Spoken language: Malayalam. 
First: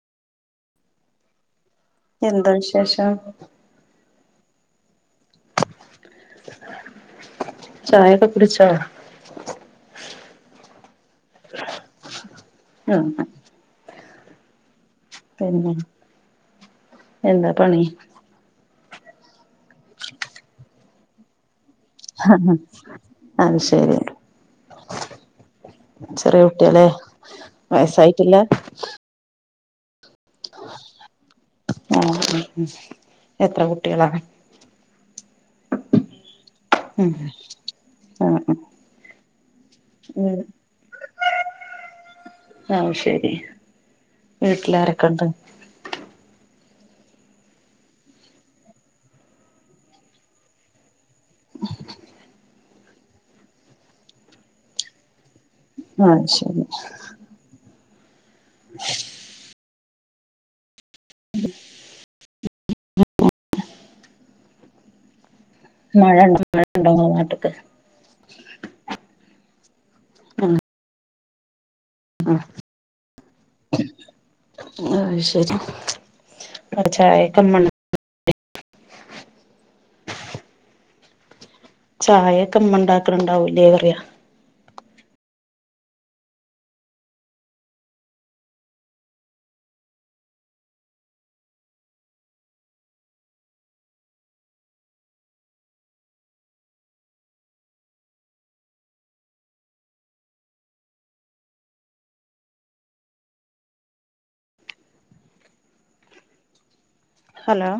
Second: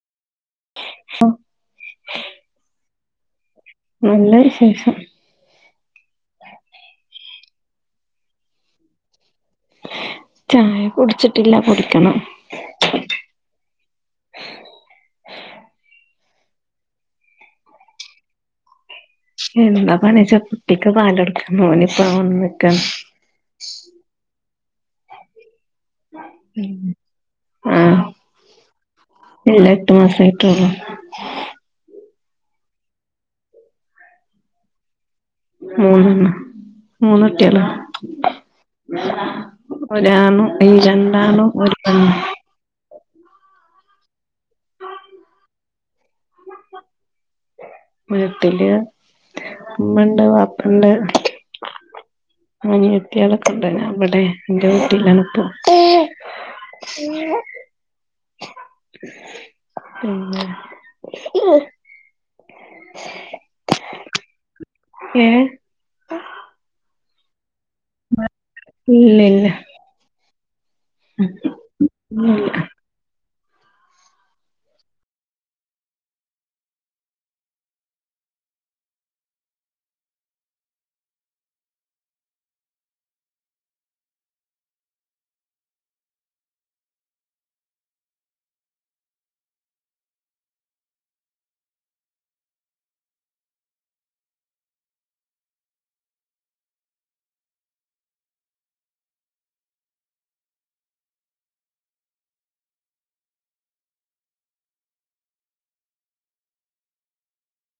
ആഹ [unintelligible] എന്ത വി ശേഷം നല്ല വി ശേഷം ചായൊക്കെ കുടിച്ചോ ചായ കുടിച്ചിട്ടില്ല കുടിക്കണം ആ ആ പിന്നെ എന്താ പണി എന്താ പണിച്ച കുട്ടിക്ക് പാലടുക്ക ആഹ അഹ് ശരി ചെറിയ കുട്ടയാലെ ആഹ് വയസായിട്ടില്ല ഇല്ല എട്ട് മാസായിട്ടുള്ളു ആ ഉ ഉ എത്ര കുട്ടികളാ മൂന്നണ ഉം മൂന്നു ട്ടിയളാ ആഹ് ആഹ് ഉം ഒരാണും ല്ല രണ്ടാ ണ്ടും ഒരു പെണ്ണു അഹ് ശരി വീട്ടിലാരൊക്കെണ്ട് വീട്ടില്ഉമ്മണ്ട് പാപ്പണ്ട് അനിയത്തിയേളക്കി ണ്ട് ഇവിടെ എൻ്റെ വീട്ടിലാ ആഹ ശരി ഉ ഏ മഴ ഉണ്ട മഴ ഉണ്ടും ന നാട്ടക്ക് മഴ'ഇല്ലല്ല ഉം ഉം ഇല്ല അ ഹ്ശരി പ ചായക്ക ചായൊക്കെ മ്മണ്ടാക്കുലണ്ടാവുംലേ റയാ ഹലോ